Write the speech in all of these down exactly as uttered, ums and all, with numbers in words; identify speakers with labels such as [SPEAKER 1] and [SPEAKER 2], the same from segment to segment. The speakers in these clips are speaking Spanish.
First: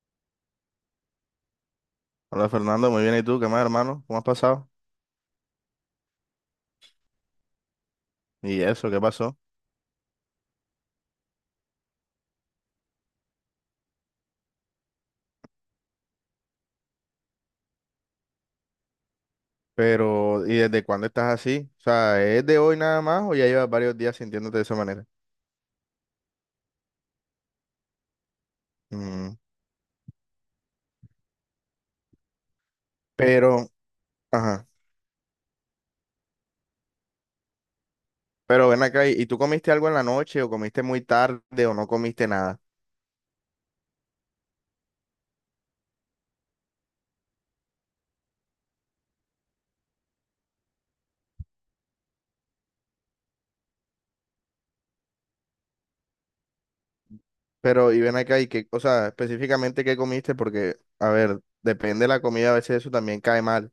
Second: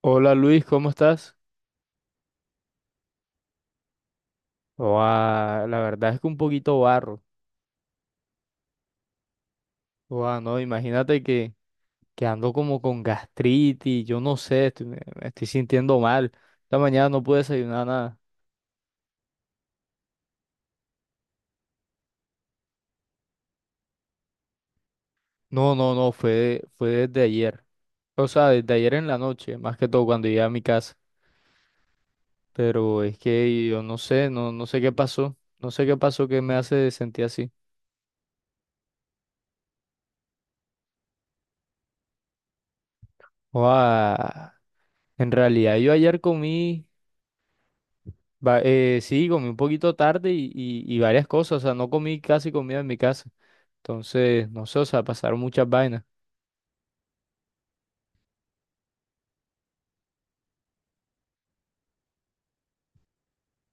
[SPEAKER 1] Hola Luis, ¿cómo estás?
[SPEAKER 2] Hola Fernando, muy bien. ¿Y tú? ¿Qué más, hermano? ¿Cómo has pasado?
[SPEAKER 1] Oa, la verdad es que un poquito barro.
[SPEAKER 2] ¿Y eso? ¿Qué pasó?
[SPEAKER 1] Oa, no, imagínate que, que ando como con gastritis, yo no sé, estoy- me, me estoy sintiendo mal. Esta mañana no pude desayunar nada.
[SPEAKER 2] Pero, ¿y desde cuándo estás así? O sea, ¿es de hoy nada más o ya llevas varios días sintiéndote de esa manera?
[SPEAKER 1] No, no, no, fue, fue desde ayer. O sea, desde ayer en la
[SPEAKER 2] Mm.
[SPEAKER 1] noche, más que todo cuando llegué a mi casa. Pero es que
[SPEAKER 2] Pero,
[SPEAKER 1] yo no sé, no,
[SPEAKER 2] ajá.
[SPEAKER 1] no sé qué pasó. No sé qué pasó que me hace sentir así.
[SPEAKER 2] Pero ven acá, ¿y y tú comiste algo en la noche o comiste muy tarde o no comiste nada?
[SPEAKER 1] Oa, en realidad yo ayer comí. Va- eh, sí, comí un poquito tarde y, y, y varias cosas, o sea, no comí casi comida en mi casa. Entonces, no sé, o sea, pasaron muchas vainas.
[SPEAKER 2] Pero, y ven acá, ¿y qué, o sea, específicamente qué comiste? Porque, a ver, depende de la comida, a veces eso también cae mal.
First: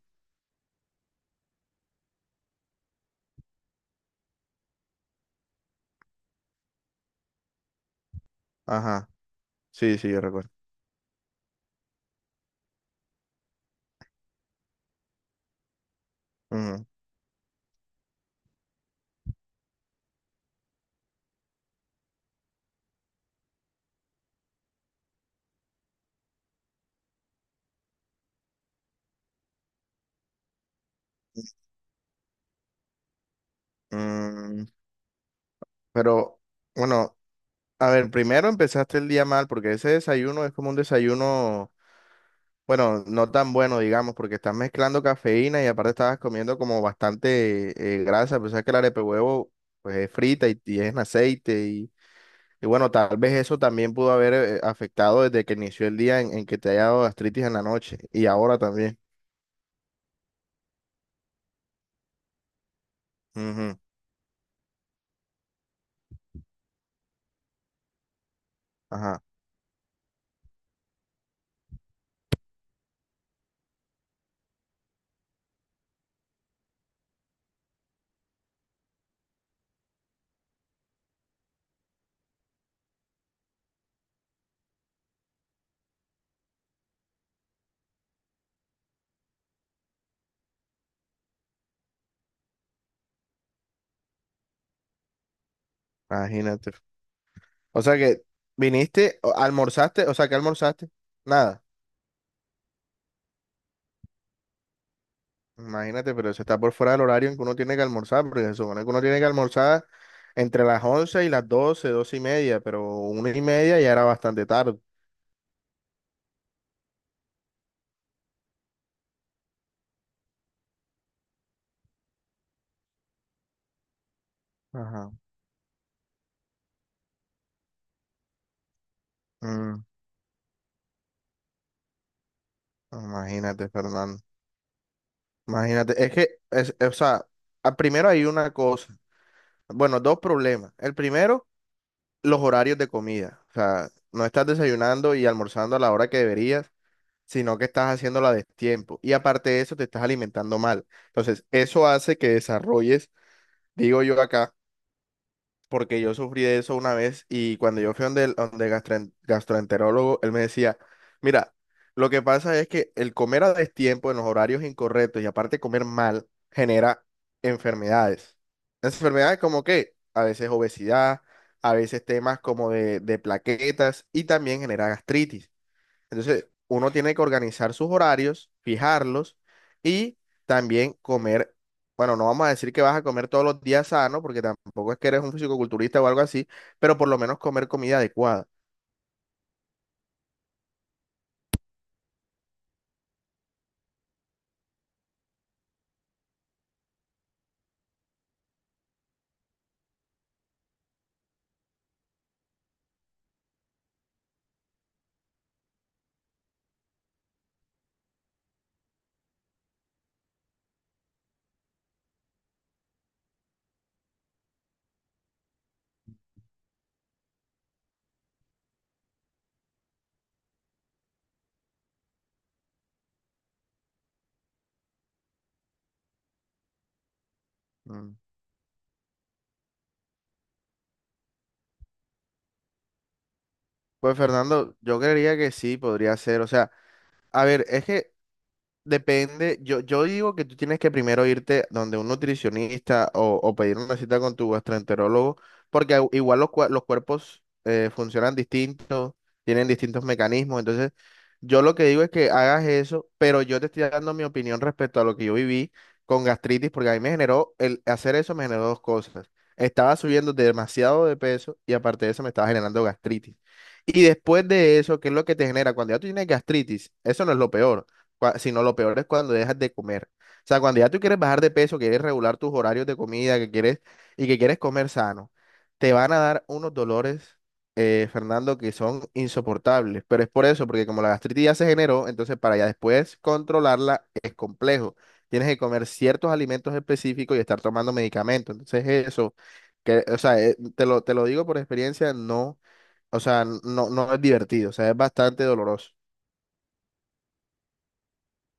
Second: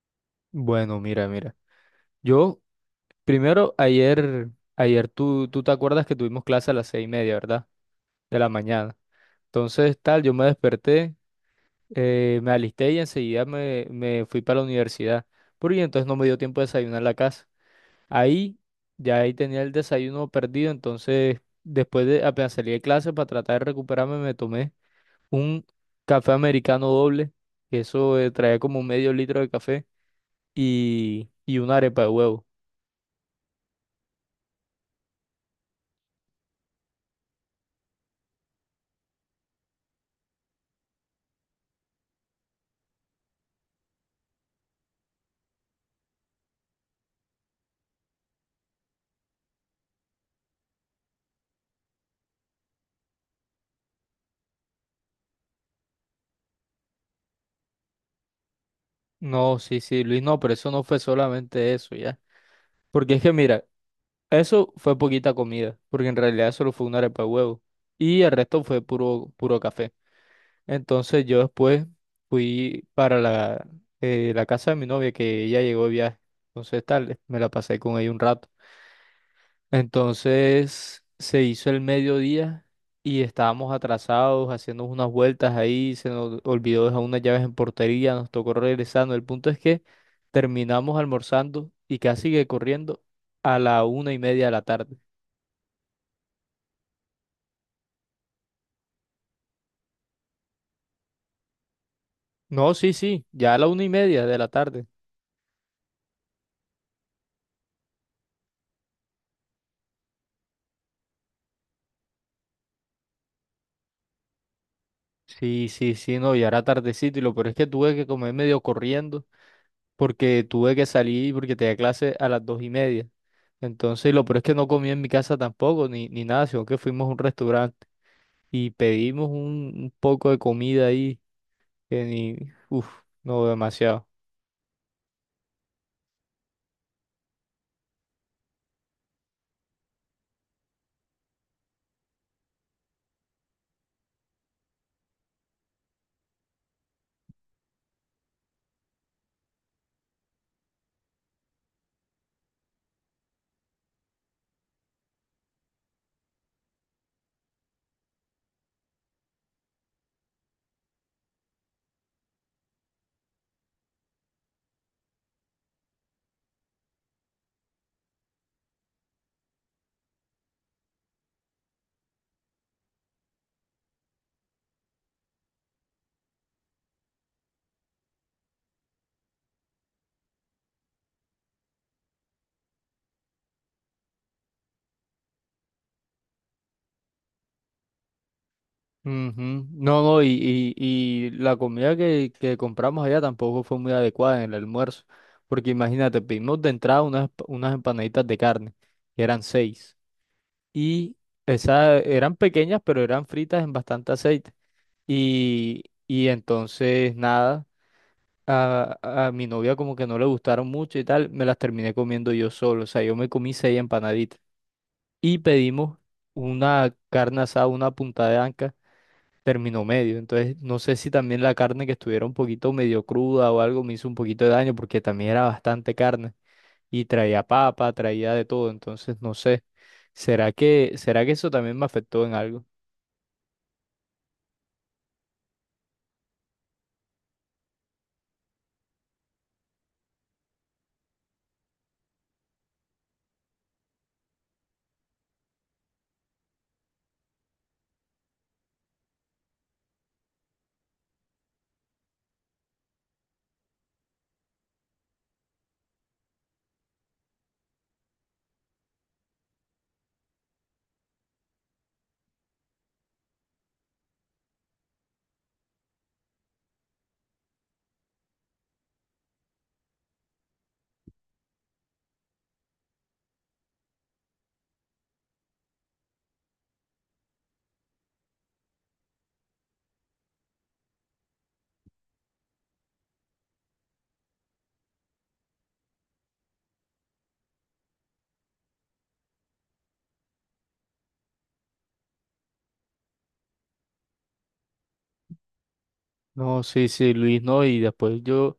[SPEAKER 1] Bueno, mira, mira. Yo, primero, ayer, ayer tú, tú te acuerdas que tuvimos clase a las seis y media, ¿verdad? De la mañana.
[SPEAKER 2] Ajá. Sí,
[SPEAKER 1] Entonces,
[SPEAKER 2] sí, yo
[SPEAKER 1] tal, yo me
[SPEAKER 2] recuerdo.
[SPEAKER 1] desperté, eh, me alisté y enseguida me, me fui para la universidad. Porque entonces no me dio tiempo de
[SPEAKER 2] Ujú.
[SPEAKER 1] desayunar en la casa. Ahí, ya ahí tenía el desayuno perdido, entonces, después de, apenas salí de clase para tratar de recuperarme, me tomé un café americano doble, que eso eh, trae como medio litro de café, y, y una arepa de huevo.
[SPEAKER 2] Mm. Pero, bueno. A ver, primero empezaste el día mal porque ese desayuno es como un desayuno, bueno, no tan bueno, digamos, porque estás mezclando cafeína y aparte estabas comiendo como bastante eh, grasa, pues sabes que el arepe huevo pues es frita y, y es en aceite y, y bueno, tal vez eso también pudo haber eh, afectado desde que inició el día en, en que te haya dado gastritis en la noche y ahora también.
[SPEAKER 1] No, sí, sí, Luis, no, pero eso no fue solamente eso, ya. Porque es que mira,
[SPEAKER 2] Ujú.
[SPEAKER 1] eso fue poquita comida, porque en realidad solo fue una arepa de huevo, y el resto fue
[SPEAKER 2] Ajá,
[SPEAKER 1] puro, puro café. Entonces yo después fui para la, eh, la casa de mi novia, que ella llegó de viaje. Entonces tal, me la pasé con ella un rato. Entonces se hizo el mediodía y estábamos atrasados, haciendo unas vueltas ahí, se nos olvidó dejar unas llaves en portería, nos tocó regresando. El punto es que terminamos almorzando y casi que corriendo a la una y media de la tarde.
[SPEAKER 2] imagínate. O sea que viniste, o- almorzaste, o sea que almorzaste, nada.
[SPEAKER 1] No, sí, sí, ya a la una y media de la tarde.
[SPEAKER 2] Imagínate, pero eso está por fuera del horario en que uno tiene que almorzar, porque se supone que uno tiene que almorzar entre las once y las doce 12 y media, pero una y media ya era bastante tarde.
[SPEAKER 1] Sí, sí, sí, no, ya era tardecito y lo peor es que tuve que comer medio corriendo porque tuve que salir porque tenía clase a las dos y media. Entonces, lo peor es que no comí en mi
[SPEAKER 2] Ajá.
[SPEAKER 1] casa tampoco, ni, ni nada, sino que fuimos a un restaurante y pedimos un,
[SPEAKER 2] Mm,
[SPEAKER 1] un poco de comida ahí, que ni, uff, no,
[SPEAKER 2] imagínate,
[SPEAKER 1] demasiado.
[SPEAKER 2] Fernando. Imagínate, es que, es, o sea, a- primero hay una cosa, bueno, dos problemas. El primero, los horarios de comida. O sea, no estás desayunando y almorzando a la hora que deberías, sino que estás haciéndola de tiempo. Y aparte de eso, te estás alimentando mal. Entonces, eso hace que desarrolles, digo yo acá, porque yo sufrí de eso una vez y cuando yo fui donde el, donde el gastroen- gastroenterólogo, él me decía, mira, lo que pasa es que el comer a destiempo en los horarios incorrectos y aparte comer mal genera enfermedades. Enfermedades como que a veces obesidad, a veces temas como de, de plaquetas y también genera gastritis. Entonces, uno tiene que organizar sus horarios, fijarlos y también comer. Bueno, no vamos a decir que vas a comer todos los días sano, porque tampoco es que eres un fisicoculturista o algo así, pero por lo menos comer comida adecuada.
[SPEAKER 1] Ujú. No, no, y, y, y la comida que, que compramos allá tampoco fue muy adecuada en el almuerzo, porque imagínate, pedimos de entrada unas, unas empanaditas de carne, que eran seis, y esas eran pequeñas, pero eran fritas en bastante aceite, y, y entonces nada, a, a mi novia como que no le gustaron mucho y tal, me las terminé comiendo yo solo, o sea, yo me comí seis empanaditas y pedimos una carne asada, una punta de anca, término medio. Entonces, no sé si también la carne que estuviera un poquito medio cruda o algo me hizo un poquito de daño porque también era bastante carne y traía papa,
[SPEAKER 2] Mm.
[SPEAKER 1] traía de todo. Entonces, no sé. ¿Será que, será que eso también me afectó en algo?
[SPEAKER 2] Pues Fernando, yo creería que sí podría ser. O sea, a ver, es que depende, yo, yo digo que tú tienes que primero irte donde un nutricionista o, o pedir una cita con tu gastroenterólogo, porque au- igual los, cua- los cuerpos eh, funcionan distintos, tienen distintos mecanismos, entonces yo lo que digo es que hagas eso, pero yo te estoy dando mi opinión respecto a lo que yo viví con gastritis, porque a mí me generó, el hacer eso me generó dos cosas, estaba subiendo demasiado de peso y aparte de eso me estaba generando gastritis. Y después de eso, ¿qué es lo que te genera? Cuando ya tú tienes gastritis, eso no es lo peor cua- sino lo peor es cuando dejas de comer. O sea, cuando ya tú quieres bajar de peso, quieres regular tus horarios de comida, que quieres y que quieres comer sano, te van a dar unos dolores, eh, Fernando, que son insoportables. Pero es por eso, porque como la gastritis ya se generó, entonces para ya después controlarla es complejo. Tienes que comer ciertos alimentos específicos y estar tomando medicamentos. Entonces eso, que, o sea, eh, te lo, te lo digo por experiencia, no, o sea, no, no es divertido, o sea, es bastante doloroso.
[SPEAKER 1] No, sí, sí, Luis, no. Y después yo,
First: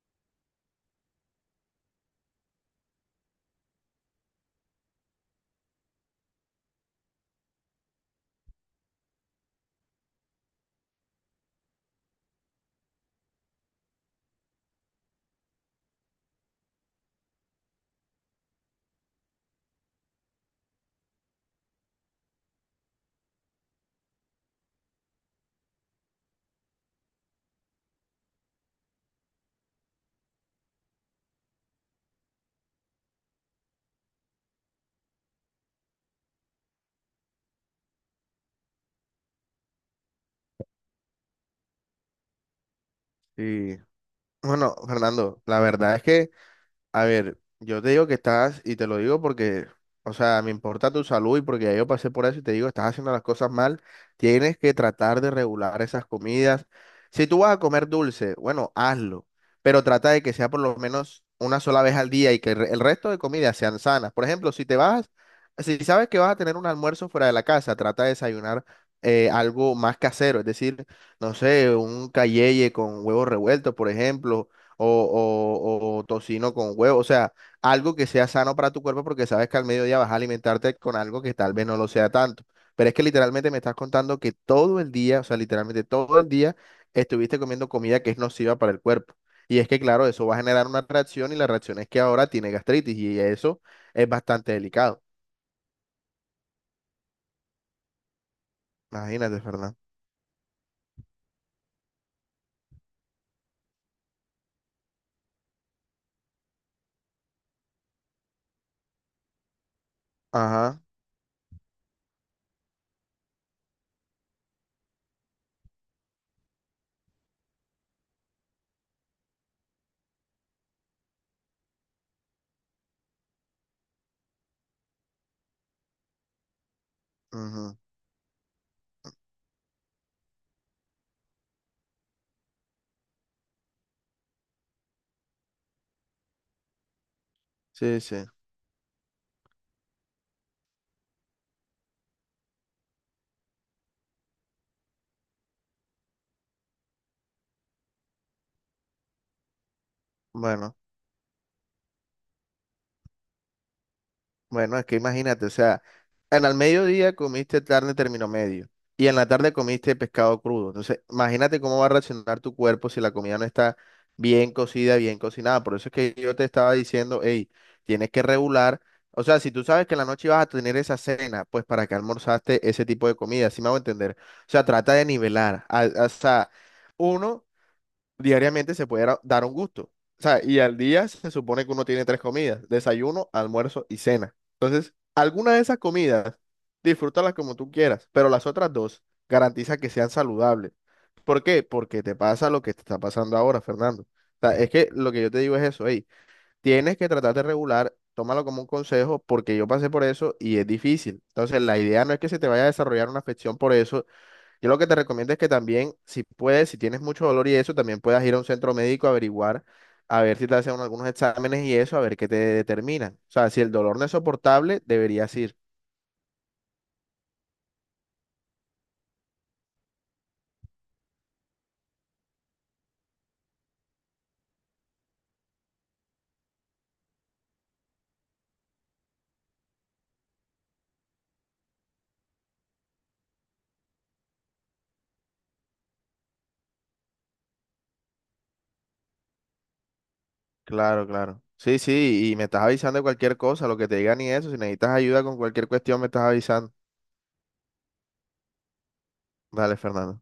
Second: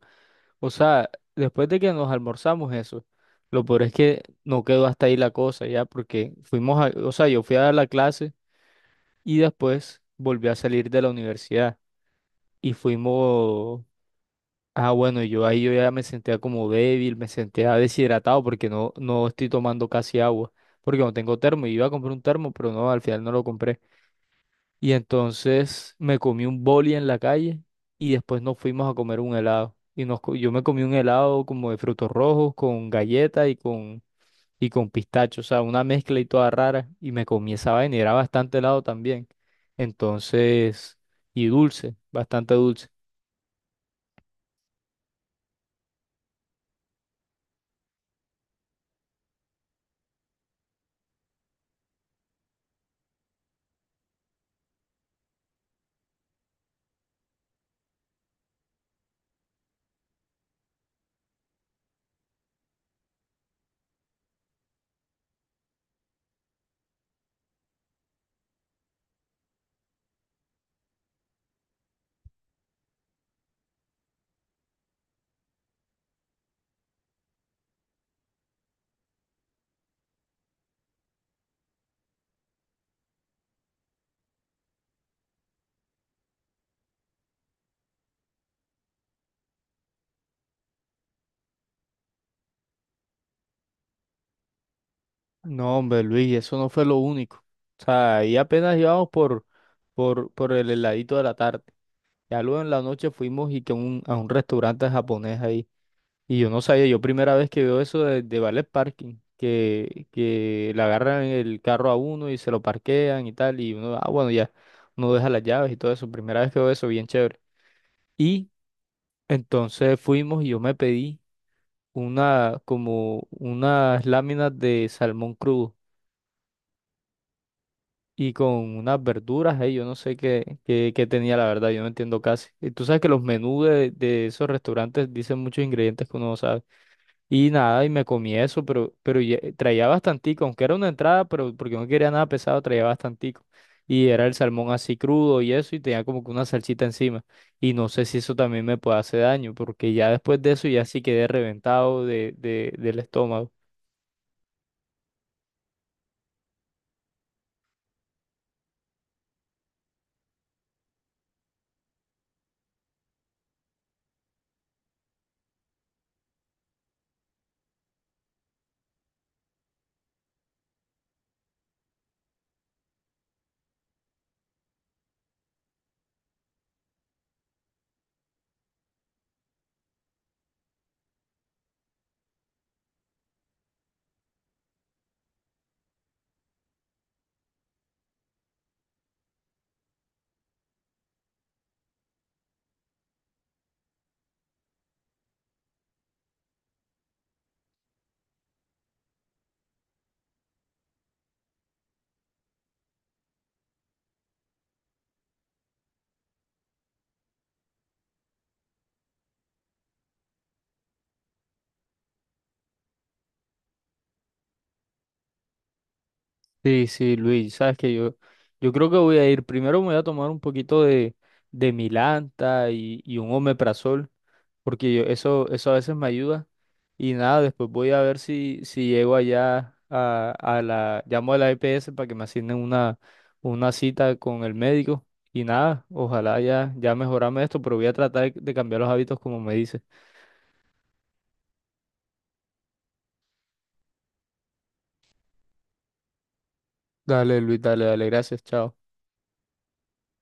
[SPEAKER 1] o sea, después de que nos almorzamos eso, lo peor es que no quedó hasta ahí la cosa ya, porque fuimos a, o sea, yo fui a dar la clase y después volví a salir de la universidad y fuimos, ah, bueno, yo ahí yo ya me sentía como débil, me sentía deshidratado porque no, no estoy tomando casi agua, porque no tengo termo, iba a comprar un termo, pero no, al final no lo compré. Y entonces me comí un boli en la calle y después nos fuimos a comer un helado. Y nos, co- yo me comí un helado como de frutos rojos con galleta y con, y con pistacho, o sea, una mezcla y toda rara. Y me comí esa vaina y era bastante helado también. Entonces, y dulce, bastante dulce.
[SPEAKER 2] Sí. Bueno, Fernando, la verdad es que, a ver, yo te digo que estás, y te lo digo porque, o sea, me importa tu salud y porque ya yo pasé por eso y te digo, estás haciendo las cosas mal, tienes que tratar de regular esas comidas. Si tú vas a comer dulce, bueno, hazlo, pero trata de que sea por lo menos una sola vez al día y que el re- el resto de comidas sean sanas. Por ejemplo, si te vas, si sabes que vas a tener un almuerzo fuera de la casa, trata de desayunar eh, algo más casero, es decir, no sé, un calleye con huevos revueltos, por ejemplo o, o- o tocino con huevo, o sea, algo que sea sano para tu cuerpo porque sabes que al mediodía vas a alimentarte con algo que tal vez no lo sea tanto. Pero es que literalmente me estás contando que todo el día, o sea, literalmente todo el día estuviste comiendo comida que es nociva para el cuerpo. Y es que, claro, eso va a generar una reacción y la reacción es que ahora tiene gastritis y eso es bastante delicado.
[SPEAKER 1] No, hombre, Luis, eso no fue lo único. O sea, ahí apenas íbamos
[SPEAKER 2] Imagínate,
[SPEAKER 1] por,
[SPEAKER 2] Fernando.
[SPEAKER 1] por, por el heladito de la tarde. Ya luego en la noche fuimos y que un- a un restaurante japonés ahí. Y yo no sabía, yo primera vez que veo eso de, de valet parking, que, que
[SPEAKER 2] Ajá.
[SPEAKER 1] le agarran el carro a uno y se lo parquean y tal. Y uno, ah, bueno, ya, uno deja las llaves y todo eso. Primera vez que veo eso, bien chévere. Y entonces fuimos y yo me pedí una, como unas láminas de salmón crudo
[SPEAKER 2] Ujú.
[SPEAKER 1] y con unas verduras ahí, yo no sé qué, qué, qué tenía la verdad, yo no entiendo casi. Y tú sabes que los menús de, de esos restaurantes dicen muchos ingredientes que uno no sabe. Y nada, y
[SPEAKER 2] Sí,
[SPEAKER 1] me
[SPEAKER 2] sí.
[SPEAKER 1] comí eso, pero, pero ya- eh, traía bastantico, aunque era una entrada, pero porque no quería nada pesado, traía bastantico. Y era el salmón así crudo y eso, y tenía como que una salsita encima. Y no sé si eso también me puede hacer daño, porque ya después de eso
[SPEAKER 2] Bueno.
[SPEAKER 1] ya sí quedé reventado de, de, del estómago.
[SPEAKER 2] Bueno, es que imagínate, o sea, en el mediodía comiste carne término medio y en la tarde comiste pescado crudo. Entonces, imagínate cómo va a reaccionar tu cuerpo si la comida no está bien cocida, bien cocinada. Por eso es que yo te estaba diciendo, hey, tienes que regular. O sea, si tú sabes que en la noche vas a tener esa cena, pues para qué almorzaste ese tipo de comida, sí me hago entender. O sea, trata de nivelar. a- a- o sea, uno diariamente se puede dar dar un gusto. O sea, y al día se supone que uno tiene tres comidas, desayuno, almuerzo y cena. Entonces, alguna de esas comidas, disfrútalas como tú quieras, pero las otras dos garantiza que sean saludables. ¿Por qué? Porque te pasa lo que te está pasando ahora, Fernando. O sea, es que lo que yo te digo es eso, hey, tienes que tratar de regular, tómalo como un consejo, porque yo pasé por eso y es difícil. Entonces, la idea no es que se te vaya a desarrollar una afección por eso, yo lo que te recomiendo es que también, si puedes, si tienes mucho dolor y eso, también puedas ir a un centro médico a averiguar, a ver si te hacen algunos exámenes y eso, a ver qué te determinan. O sea, si el dolor no es soportable, deberías ir.
[SPEAKER 1] Sí, sí, Luis, sabes que yo, yo creo que voy a ir, primero me voy a tomar un poquito de, de Milanta y, y un omeprazol, porque yo- eso, eso a veces me ayuda. Y nada, después voy a ver si, si llego allá a, a la, llamo a la E P S para que me asignen una, una cita con el médico. Y nada, ojalá ya, ya mejorarme esto, pero voy a tratar de cambiar los hábitos como me dice.
[SPEAKER 2] Claro, claro. Sí, sí, y me estás avisando de cualquier cosa, lo que te digan y eso. Si necesitas ayuda con cualquier cuestión, me estás avisando.
[SPEAKER 1] Dale, Luis, dale, dale, gracias, chao.
[SPEAKER 2] Dale, Fernando.